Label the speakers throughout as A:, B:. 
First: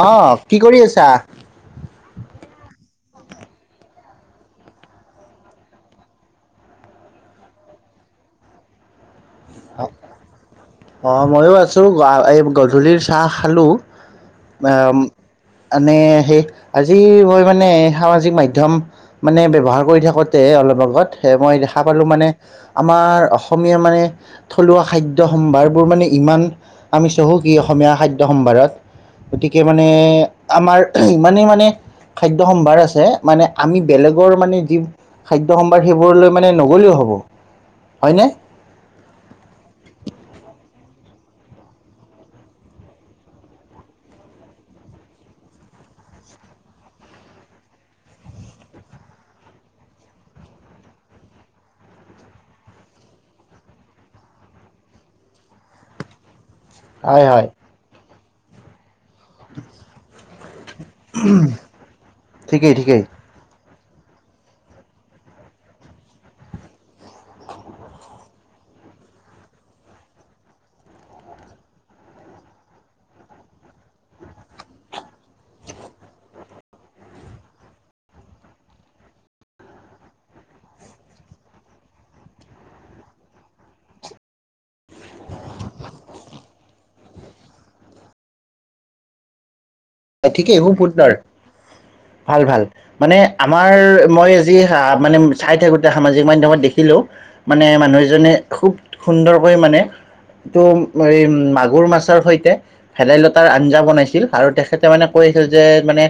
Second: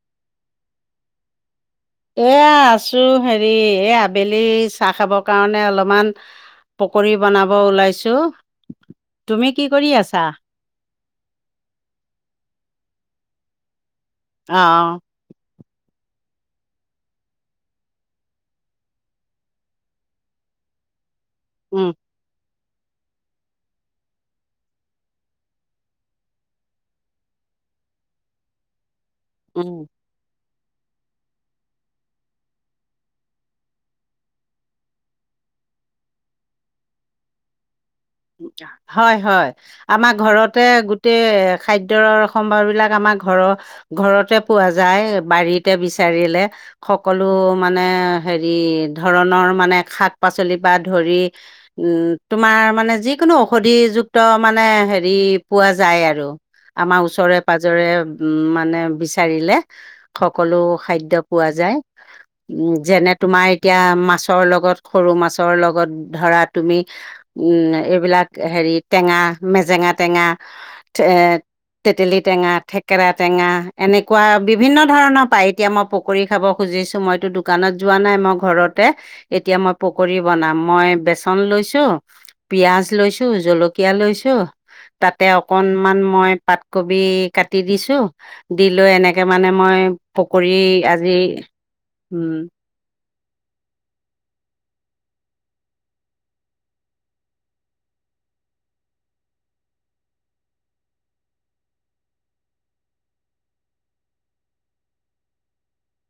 A: Of কি কৰি আছা।
B: এ আছো হেৰি এই আবেলি চাহ খাবৰ কাৰণে অলপমান। পকৰি বনাব ওলাইছো। তুমি কি কৰি আছা?
A: অৱ মইো আছো এই গধূলিৰ চাহ খালো।
B: অ অ
A: মনে সেই আজি মই মানে সামাজিক মাধ্যম মানে ব্যৱহাৰ কৰি থাকোঁতে অলপ আগত সেই মই দেখা
B: উম
A: পালো মানে আমাৰ অসমীয়া মানে থলুৱা খাদ্য সম্ভাৰবোৰ মানে ইমান আমি চহকী অসমীয়া খাদ্য সম্ভাৰত গতিকে
B: উম
A: মানে আমাৰ ইমানেই মানে খাদ্য সম্ভাৰ আছে মানে আমি বেলেগৰ মানে যি খাদ্য সম্ভাৰ সেইবোৰলৈ মানে নগ'লেও হব। হয় নে!
B: হয় হয়। আমাৰ ঘৰতে গোটেই খাদ্যয়ৰ সম্ভাৰ বিলাক আমাৰ ঘৰৰ ঘৰতে পোৱা যায় বাৰীতে বিচাৰিলে। সকলো মানে হেৰি ধৰণৰ মানে শাক-পাচলি পৰা ধৰি উম তোমাৰ মানে যিকোনো ঔষধিযুক্ত মানে হেৰি পোৱা যায় আৰু আমাৰ
A: হয় হয়
B: ওচৰে-পাজৰে নিজৰে উম মানে বিচাৰিলে। সকলো খাদ্য পোৱা যায়।
A: ঠিকেই
B: উম
A: ঠিকেই।
B: যেনে তোমাৰ এতিয়া মাছৰ লগত সৰু মাছৰ লগত ধৰা তুমি উম এইবিলাক হেৰি টেঙা, মেজেঙা টেঙা তেতেলী টেঙা, থেকেৰা টেঙা এনেকুৱা বিভিন্ন ধৰণৰ পাই এতিয়া মই প পকৰি খাব খুজিছোঁ মইতো দোকানত যোৱা নাই মই ঘৰতে এতিয়া মই পকৰী বনাম মই বেচন লৈছোঁ। পিয়াজ লৈছো, জলকীয়া লৈছোঁ। তাতে অকনমান মই পাতকবি কাটি দিছোঁ। দি লৈ এনেকে মানে মই পকৰি
A: ঠিকেই খুব সুন্দৰ
B: আজি উম।
A: ভাল ভাল মানে, আমাৰ মই আজি, মানে, চাই থাকোঁতে সামাজিক মাধ্যমত দেখিলোঁ। মানে, মানুহ এজনে খুউব সুন্দৰকৈ মানে, [unintelligible] মাগুৰ মাছৰ সৈতে, ভেদাইলতাৰ আঞ্জা বনাইছিল। আৰু তেখে তেখেতে মানে, কৈ আছিল যে, মানে,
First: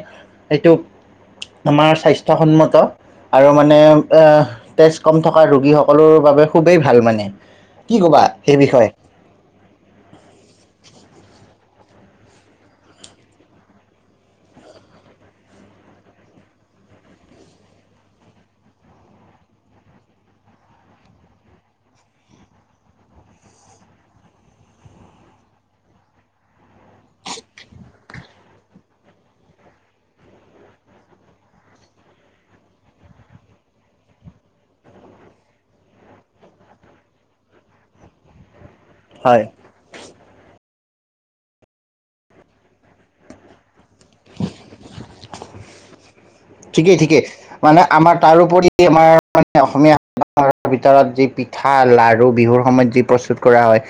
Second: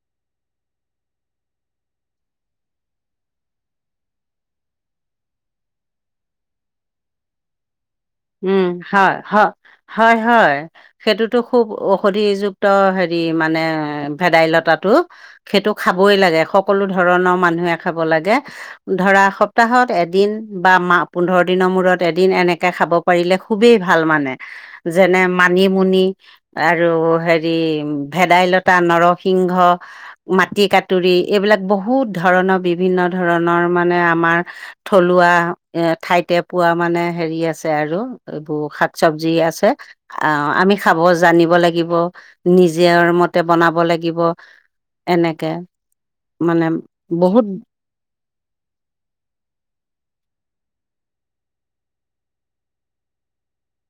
A: এইটো আমাৰ স্বাস্থ্যসন্মত। আৰু মানে, এ, তেজ কম থকা ৰোগীসকলৰ বাবে খুবেই ভাল মানে। কি ক'বা? সেই
B: উম,
A: বিষয়ে
B: হয়, হ, হয়, হয়! সেইটোতো খুউব ঔষধিযুক্ত! সেৰি মানে, ভেদাইলতাটো। সেইটো খাবই লাগে, সকলো ধৰণৰ মানুহে খাব লাগে। ধৰা, সপ্তাহত এদিন বা মাহ, পোন্ধৰ দিনৰ মূৰত এদিন, এনেকে খাব পাৰিলে খুবেই ভাল মানে! যেনে- মানিমুনি আৰু সেৰি, ভেদাইলতা, নৰসিংহ, মাটিকাতুৰি, এইবিলাক বহুত ধৰণৰ, বিভিন্ন ধৰণৰ মানে, আমাৰ থলুৱা, এ, ঠাইতে পোৱা মানে, সেৰি আছে। আছে আৰু। এইবোৰ, শাক-চবজি
A: হয়
B: আছে। অ'! আমি খাব জানিব লাগিব, নিজৰ মতে, বনাব লাগিব। এনেকে, মানে
A: ঠিকেই ঠিকেই
B: বহুত
A: মানে আমাৰ তাৰোপৰি, আমাৰ মানে, অসমীয়া ভিতৰত যি পিঠা, লাৰু বিহুৰ সময়ত যি প্ৰস্তুত প্ৰস্তুত কৰা হয়।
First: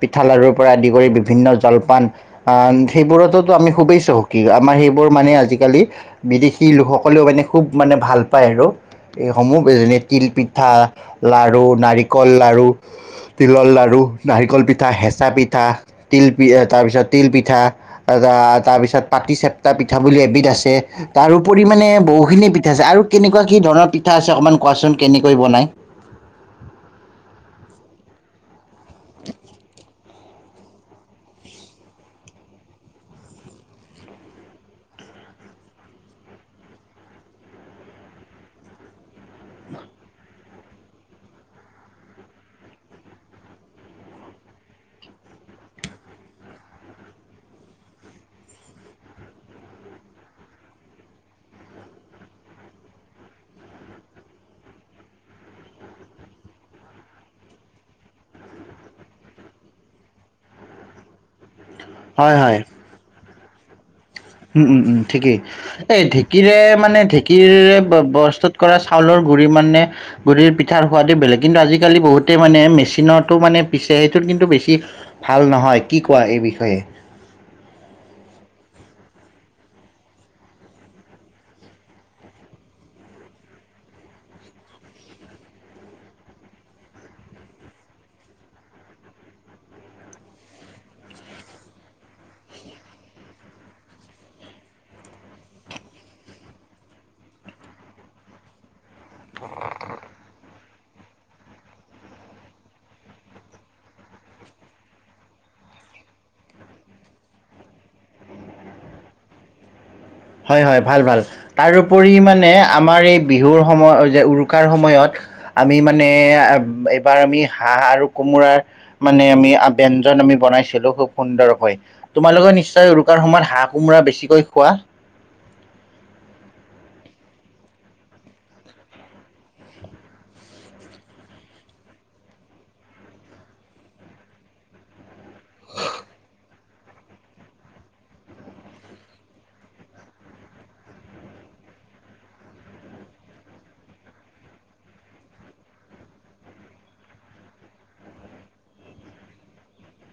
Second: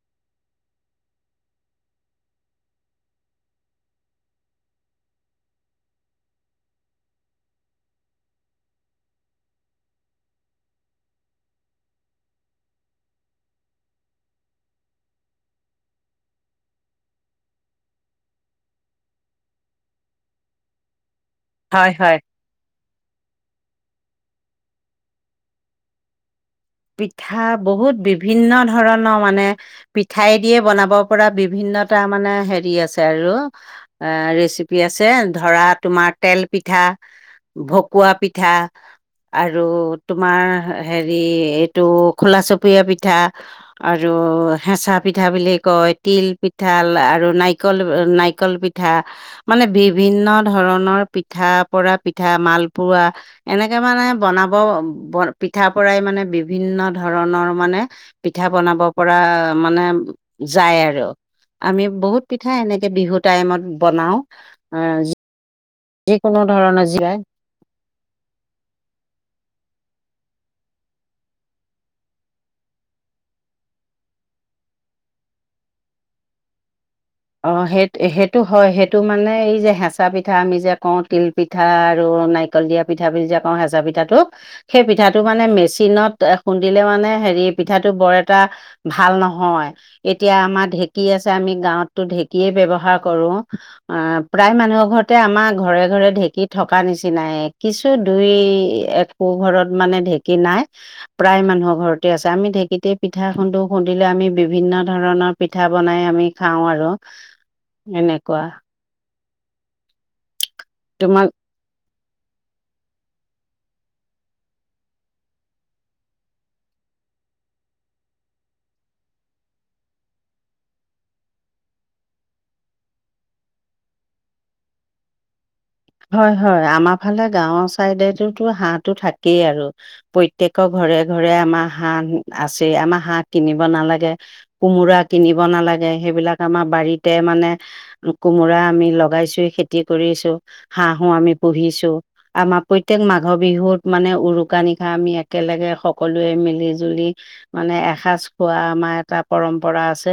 A: পিঠা লাৰুৰ পৰা আদি কৰি, বিভিন্ন জলপান। [unintelligible] সেইবোৰতোতো আমি খুবেই চহকী। আমাৰ সেইবোৰ মানে, আজিকালি বিদেশী লোকসকল সকলেও মানে, খুউব মানে, ভাল পায় আৰু। এইসমূহ যেনে- তিল পিঠা, লাৰু, নাৰিকল লাৰু, তিলৰ লাৰু, নাৰিকল পিঠা, হেঁচা পিঠা, তিল তাৰপিছত, তিল পিঠা। [unintelligible] তাৰপিছত, পাতি চেপটা পিঠা বুলি এবিধ আছে। তাৰো পৰিমাণে,
B: হয় হয়
A: বহুখিনি পিঠা আছে! আৰু কেনেকুৱা, কি ধৰণৰ, পিঠা আছে, অকণমান কোৱাচোন কেনেকৈ বনায়?
B: পিঠা বহুত, বিভিন্ন ধৰণৰ মানে, পিঠাই দিয়ে বনাব পৰা, বিভিন্নটা মানে, সেৰি আছে আৰু। এ, ৰেচিপি আছে। ধৰা, তোমাৰ তেল পিঠা। ভকুৱা পিঠা আৰু তোমাৰ, সেৰি এইটো, খোলা চপুৰীয়া পিঠা আৰু হেঁচা পিঠা বুলি কয়! তিল পিঠা আৰু নাৰিকল, নাৰিকল পিঠ পিঠা, মানে বিভিন্ন ধৰণৰ পিঠা, পুৰা পিঠা, মালপোৱা। এনেকে, মানে বনাব, পিঠা পৰাই মানে, বিভিন্ন ধৰণৰ মানে, পিঠা বনাব পৰা, মানে, যায় আৰু। আমি বহুত
A: হয়
B: পিঠা
A: হয়
B: এনেকে বিহু টাইমত বনাওঁ।
A: উম, উম, উম, ঠিকেই! এই, ঢেঁকীৰে
B: ধৰণৰ
A: মানে,
B: জিৰা
A: ঢেঁকীৰে বস্তা কৰা চাউলৰ গুৰি মানে, গুৰিৰ পিঠাৰ সোৱাদে বেলেগ! কিন্তু, আজিকালি বহুতেই মানে, মেচিনতো মানে, পিছে। সেইটো কিন্তু, বেছি ভাল নহয়! কি কোৱা এই বিষয়ে?
B: অ'! সেই, সেইটো হয়! সেইটো মানে, এই যে, হেঁচা পিঠা আমি যে কওঁ, তিল পিঠা পিঠা আৰু নাৰিকল দিয়া পিঠা বুলি যে কওঁ, হেঁচা পিঠাটোক। সেই, পিঠাটো মানে, মেচিনত খুন্দিলে মানে, সেৰি পিঠাটো বৰ এটা ভাল নহয়! এতিয়া আমাৰ ঢেঁকী আছে, আমি গাঁৱত টো ঢেঁকীয়ে ব্যৱহাৰ কৰোঁ। অ'! প্ৰায় মানুহৰ ঘৰতে, আমাৰ ঘৰে-ঘৰে ঢেঁকী থকা নিচিনাই। কিছু, দুই-এক পো ঘৰত মানে ঢেঁকী নাই। প্ৰায় মানুহৰ ঘৰতে আছে আমি ঢেঁকীতে পিঠা খুন্দো খুন্দিলে আমি বিভিন্ন ধৰণৰ পিঠা বনাই আমি খাওঁ আৰু এনেকুৱা।
A: হয় হয় ভাল ভাল
B: তোমাক
A: তাৰোপৰি মানে আমাৰ এই বিহুৰ সময়ত যে উৰুকাৰ সময়ত আমি মানে এইবাৰ আমি হাঁহ আৰু কোমোৰাৰ মানে আমি ব ব্যঞ্জন আমি বনাইছিলো খুব সুন্দৰকৈ তোমালোকে নিশ্চয় উৰুকাৰ সময়ত হাঁহ, কোমোৰা বেছিকৈ খোৱা
B: হয় হয় আমাৰ ফালে গাঁৱৰ চাইডেটোতো হাঁহটো থাকেই আৰু। প্ৰত্যয়েকৰ ঘৰে ঘৰে আমাৰ হাঁহ আছে আমাৰ হাঁহ কিনিব নালাগে। কোমোৰা কিনিব নালাগে সেইবিলাক আমাৰ বাৰীতে মানে কোমোৰা আমি লগাইছোৱে খেতি কৰিছো হাঁহো আমি পুহিছো। আমাৰ প্ৰত্যেক মাঘৰ বিহুত মানে উৰুকা নিশা আমি একেলগে সকলোৱে মিলি-জুলি মানে এসাজ খোৱা আমাৰ এটা পৰম্পৰা আছে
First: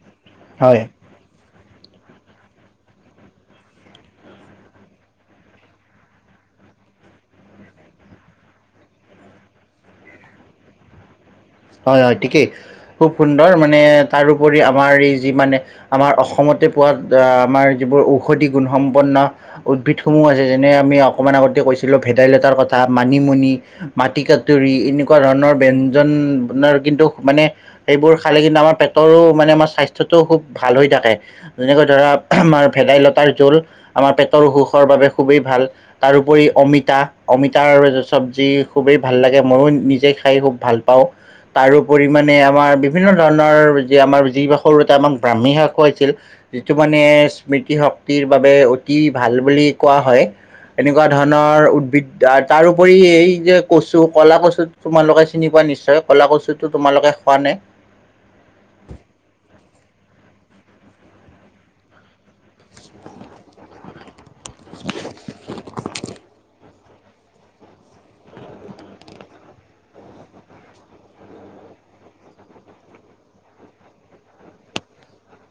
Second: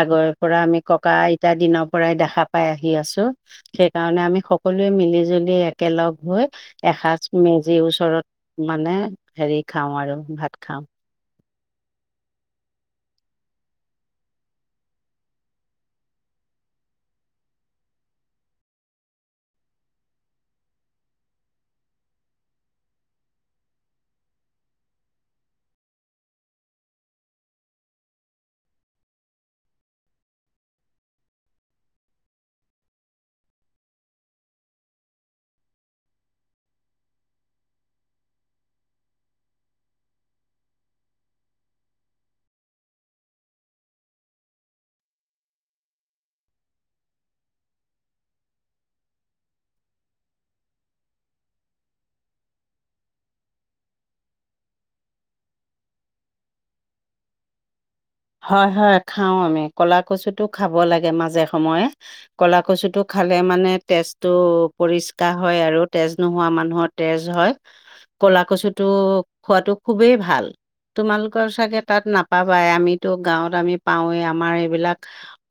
B: আগৰ পৰা আমি
A: হয়
B: ককা আইতা দিনৰ পৰাই দেখা পাই আহি আছো সেই কাৰণে আমি স- সকলোৱে মিলি জুলি একেলগ হৈ এসাঁজ মেজিৰ ওচৰত মানে হেৰি খাওঁ আৰু ভাত খাওঁ।
A: হয় হয় ঠিকেই খুব সুন্দৰ মানে তাৰপৰি আমাৰ এই যি মানে আমাৰ অসমতে পোৱাত আমাৰ যিবোৰ ঔষধি গুণসম্পন্ন উদ্ভিদসমূহ আছে যেনে আমি অকমান আগতে কৈছিলো ভেদাইলতাৰ কথা মানিমুনি, মাটি কাডুৰী এনেকুৱা ধৰণৰ ব্যঞ্জন আপোনাৰ কিন্তু মানে সেইবোৰ খালে কিন্তু আমাৰ পেটৰো মানে আমাৰ স্বাস্থ্যটোও খুব ভাল হৈ থাকে। যেনেকৈ ধৰা আমাৰ ভেদাইলতাৰ জোল আমাৰ পেটৰ অসুখৰ বাবে খুবেই ভাল। তাৰোপৰি অমিতা অমিতাৰ চবজি খুবেই ভাল লাগে মইয়ো নিজে খাই খুব ভাল পাওঁ। তাৰোপৰি মানে আমাৰ বিভিন্ন ধৰণৰ যে আমাৰ যি সৰুতে আমাক ব্ৰাহ্মী শাক খুৱাইছিল। যিটো মানে স্মৃতি শক্তিৰ বাবে অতি ভাল বুলি কোৱা হয়। এনেকুৱা ধৰণৰ উদ্ভিদ তাৰপৰি এই যে কচু কলা কচুত তোমালোকে চিনি পোৱা নিশ্চয় ক'লা কচুটো তোমালোকে খোৱা নে?
B: হয় হয় খাওঁ আমি ক'লা কচুটো খাব লাগে মাজে সময়ে। কলা কচুটো খালে মানে তেজটো পৰিষ্কাৰ হয় আৰু তেজ নোহোৱা মানুহত তেজ হয় কলা কচুটো খোৱাটো খুবেই ভাল। তোমালোকৰ চাগে তাত নাপাবাই আমিতো গাঁৱত আমি পাওঁৱেই আমাৰ এইবিলাক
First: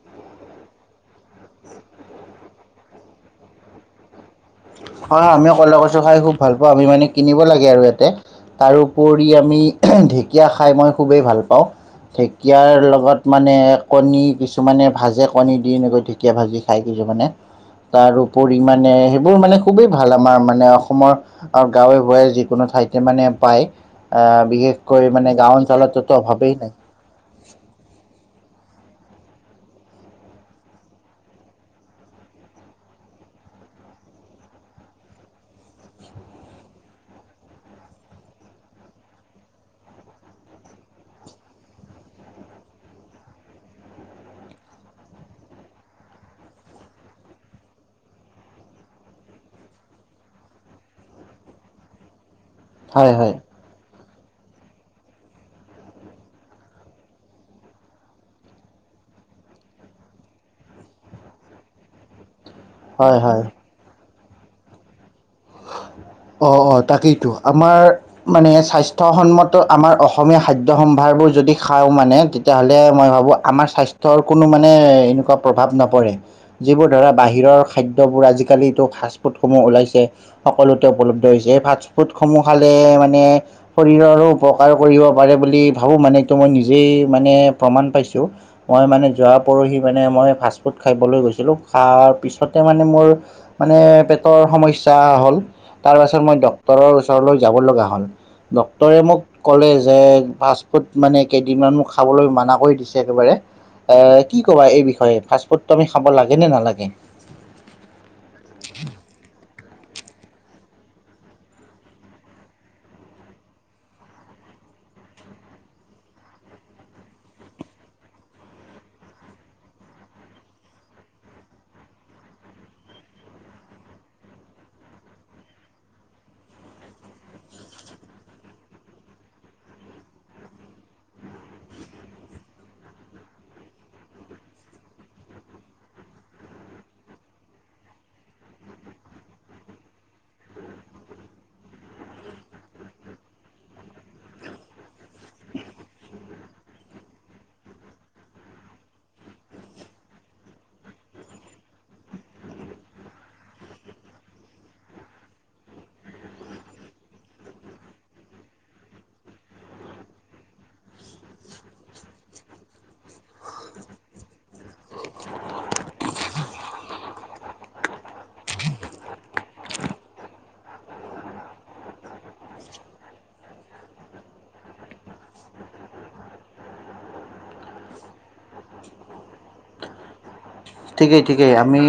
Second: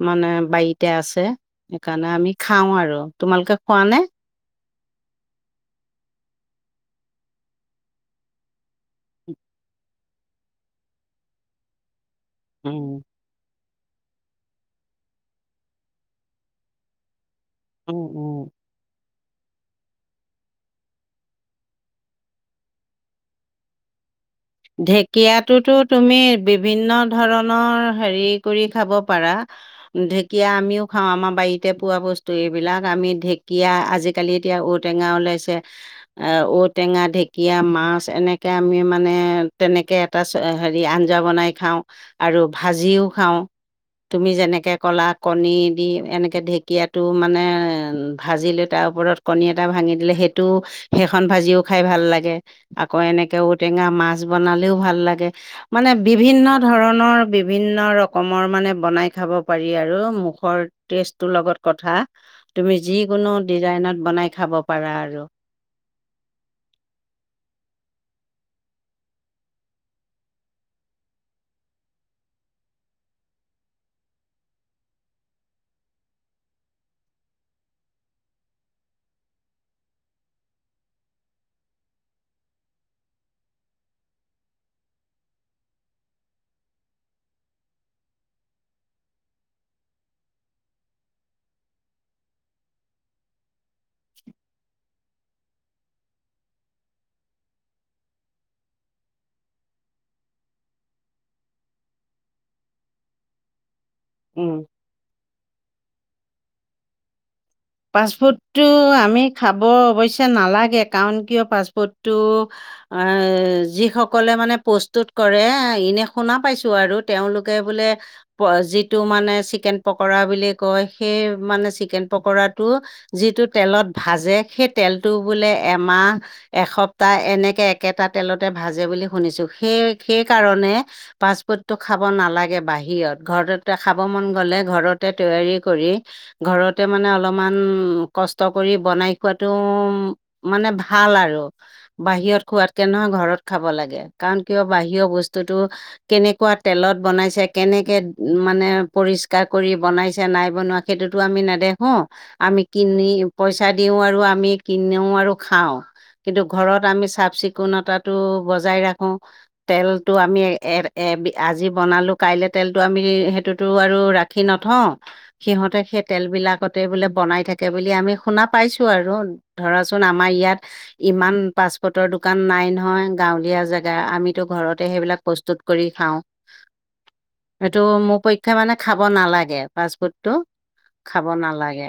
B: মানে বাৰীতে আছে সেইকাৰণে আমি খাওঁ আৰু। তোমালোকে খোৱা নে?
A: হয় আমিও কলা কচুু খাই খুব ভাল পাওঁ আমি মানে কিনিব লাগে আৰু ইয়াতে তাৰপৰি আমি ঢেঁকীয়া খাই মই খুবেই ভাল পাওঁ। ঢেঁকীয়াৰ
B: উম
A: লগত মানে কণী কিছুমানে ভাজে কণী দি এনেকৈ ঢেকীয়া ভাজি খায় কিছুমানে
B: উম,
A: তাৰ
B: উম,
A: উপৰি মানে সেইবোৰ মানে খুবেই ভাল আমাৰ মানে অসমৰ গাঁৱে ভূঞে যিকোনো ঠাইতে মানে পায় আ বিশেষকৈ মানে গাওঁ
B: ঢেকীয়াটোতো তুমি
A: অঞ্চলটোতো অভাৱেই নাই
B: বিভিন্ন ধৰণৰ হেৰি কৰি খাব পাৰা ঢেকীয়া আমিও খাওঁ আমাৰ বাৰীতে পোৱা বস্তু এইবিলাক আমি ঢেকীয়া আজি- কালি এতিয়া ঔটেঙা ওলাইছে। এ ঔটেঙা, ঢেকীয়া, মাছ এনেকে আমি মানে তেনেকে এটা হেৰি আঞ্জা বনাই খাওঁ আৰু ভাজিও খাওঁ। তুমি যেনেকে ক'লা কণী দি এনেকে ঢেঁকীয়াটো মানে ভাজি লৈ তাৰ ওপৰত কণী এটা ভাঙি দিলে সেইটোও, সেইখন ভাজিও খাই ভাল লাগে, আকৌ
A: হয় হয়
B: এনেকে ঔটেঙা মাছ মাছ বনালেও ভাল লাগে। মানে বিভিন্ন ধৰণৰ বিভিন্ন ৰকমৰ মানে বনাই খাব পাৰি আৰু। মুখৰ টেষ্টটোৰ লগত কথা, তুমি
A: হয়
B: যিকোনো
A: হয়
B: ডিজাইনত বনাই খাব পাৰা আৰু।
A: অঁ অঁ তাকেইতো, আমাৰ মানে স্বাস্থ্যসন্মত আমাৰ অসমীয়া খাদ্য সম্ভাৰবোৰ যদি খাওঁ মানে, তেতিয়াহ'লে মই ভাবোঁ আমাৰ স্বাস্থ্যৰ কোনো মানে এনেকুৱা প্ৰভাৱ নপৰে। যিবোৰ ধৰা বাহিৰৰ খাদ্যবোৰ আজিকালিটো ফাষ্ট ফুডসমূহ ওলাইছে, সকলোতে উপলব্ধ হৈছে, এই ফাষ্ট ফুড সমূহ খালে মানে শৰীৰৰো উপকাৰ কৰিব পাৰে বুলি ভাবো মানে, মই নিজেই মানে প্ৰমাণ পাইছো। মই মানে যোৱা পৰহি মানে মই ফাষ্টফুড খাবলৈ গৈছিলোঁ, খোৱাৰ পিছতে মানে মোৰ মানে পেটৰ সমস্যা হ'ল, তাৰ পাছত মই ডাক্তৰৰ ওচৰলৈ যাব লগা হ'ল। ডক্টৰে মোক কলে যে, ফাষ্ট ফুড মানে কেইদিনমান খাবলৈ মানা কৰি দিছে একেবাৰে। এ কি
B: উম
A: ক'বা এই বিষয়ে ফাষ্ট ফুডটো আমি খাব লাগে নে নালাগে?
B: পাষ্টফুৰ্ডটো আমি খাব অৱশ্যে নালাগে, কাৰণ কিয় পাষ্টফুৰ্ডটো আহ যিসকলে মানে প্ৰস্তুত কৰে, এনে শুনা পাইছো আৰু তেওঁলোকে বোলে যিটো মানে চিকেন পকৰা বুলি কয়, সেই মানে চিকেন পকৰাত টো যিটো তেলত ভাজে সেই তেলটো বোলে এমাহ এসপ্তাহ এনেকে একেটা তেলতে ভাজে বুলি শুনিছো, সেই সেইকাৰণে ফাষ্টফুডটো খাব নালাগে বাহিৰত। ঘৰতে খাব মন গ'লে ঘৰতে তৈয়াৰী কৰি ঘৰতে মানে অলপ অকমান কষ্ট কৰি বনাই খোৱাতটো মানে ভাল আৰু। বাহিৰত খোৱাতকে নহয় ঘৰত খাব লাগে, কাৰণ কিয় বাহিৰৰ বস্তুতটো কেনেকুৱা তেলত বনাইছে, কেনেকে মানে পৰিষ্কাৰ কৰি বনাইছে নাই বনোৱা সেইটোতো আমি নেদেখো, আমি কিনি পইচা দিও আৰু আমি কিনো আৰু খাওঁ। কিন্তু ঘৰত আমি চাফ চিকুণতাটো বজাই ৰাখো। তেলটো আমি এ এ আজি বনালো কাইলে তেলটো আমি সেইটোতো আৰু ৰা নথওঁ, সিহঁতে সেই তেল বিলাকত তে বোলে বনাই থাকে বুলি আমি শুনা পাইছো আৰু, ধৰাচোন আমাৰ ইয়াত ইমান ফাৰ্ষ্টফুডৰ দোকান নাই নহয়, গাঁৱলীয়া জেগা, আমিতো ঘৰতে সেইবিলাক প্ৰস্তুত কৰি খাওঁ।
A: উ [inaudible]
B: এইটো মোৰ পক্ষে মানে খাব নালাগে ফাষ্টফুডটো।
A: ঠিকেই
B: খাব
A: ঠিকেই আমি
B: নালাগে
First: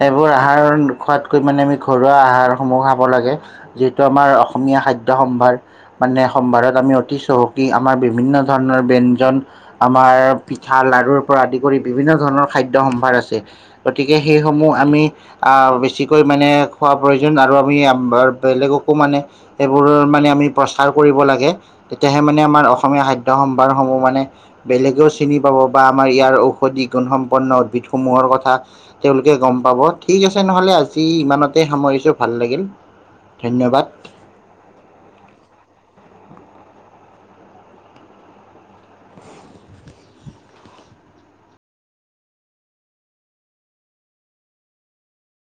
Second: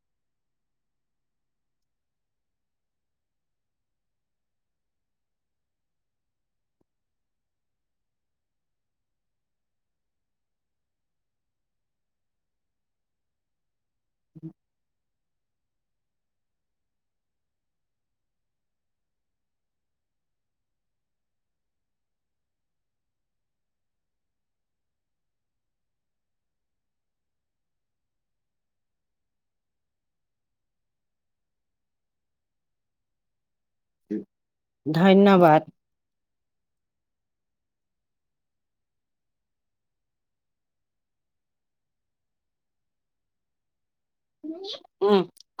A: সেইবোৰ আহাৰ খোৱাতকৈ মানে আমি ঘৰুৱা আহাৰসমূহ খাব লাগে। যিহেতু আমাৰ অসমীয়া খাদ্য সম্ভাৰ মানে সম্ভাৰত আমি অতি চহকী, আমাৰ বিভিন্ন ধৰণৰ ব্যঞ্জন আমাৰ পিঠা লাৰুৰ পৰা আদি কৰি বিভিন্ন ধৰণৰ খাদ্য সম্ভাৰ আছে। গতিকে সেইসমূহ আমি বেছিকৈ মানে খোৱাৰ প্ৰয়োজন আৰু আমি বেলেগকো মানে এইবোৰৰ মানে আমি প্ৰচাৰ কৰিব লাগে। তেতিয়াহে মানে আমাৰ অসমীয়া খাদ্য সম্ভাৰসমূহ মানে, বেলেগেও চিনি পাব বা আমাৰ ইয়াৰ ঔষধি গুণসম্পন্ন উদ্ভিদ সমূহৰ কথা। তেওঁলোকে গম পাব ঠিক আছে নহলে আজি ইমানতে সামৰিছো ভাল লাগিল। ধন্যবাদ।
B: ধন্যবাদ। উম, ক-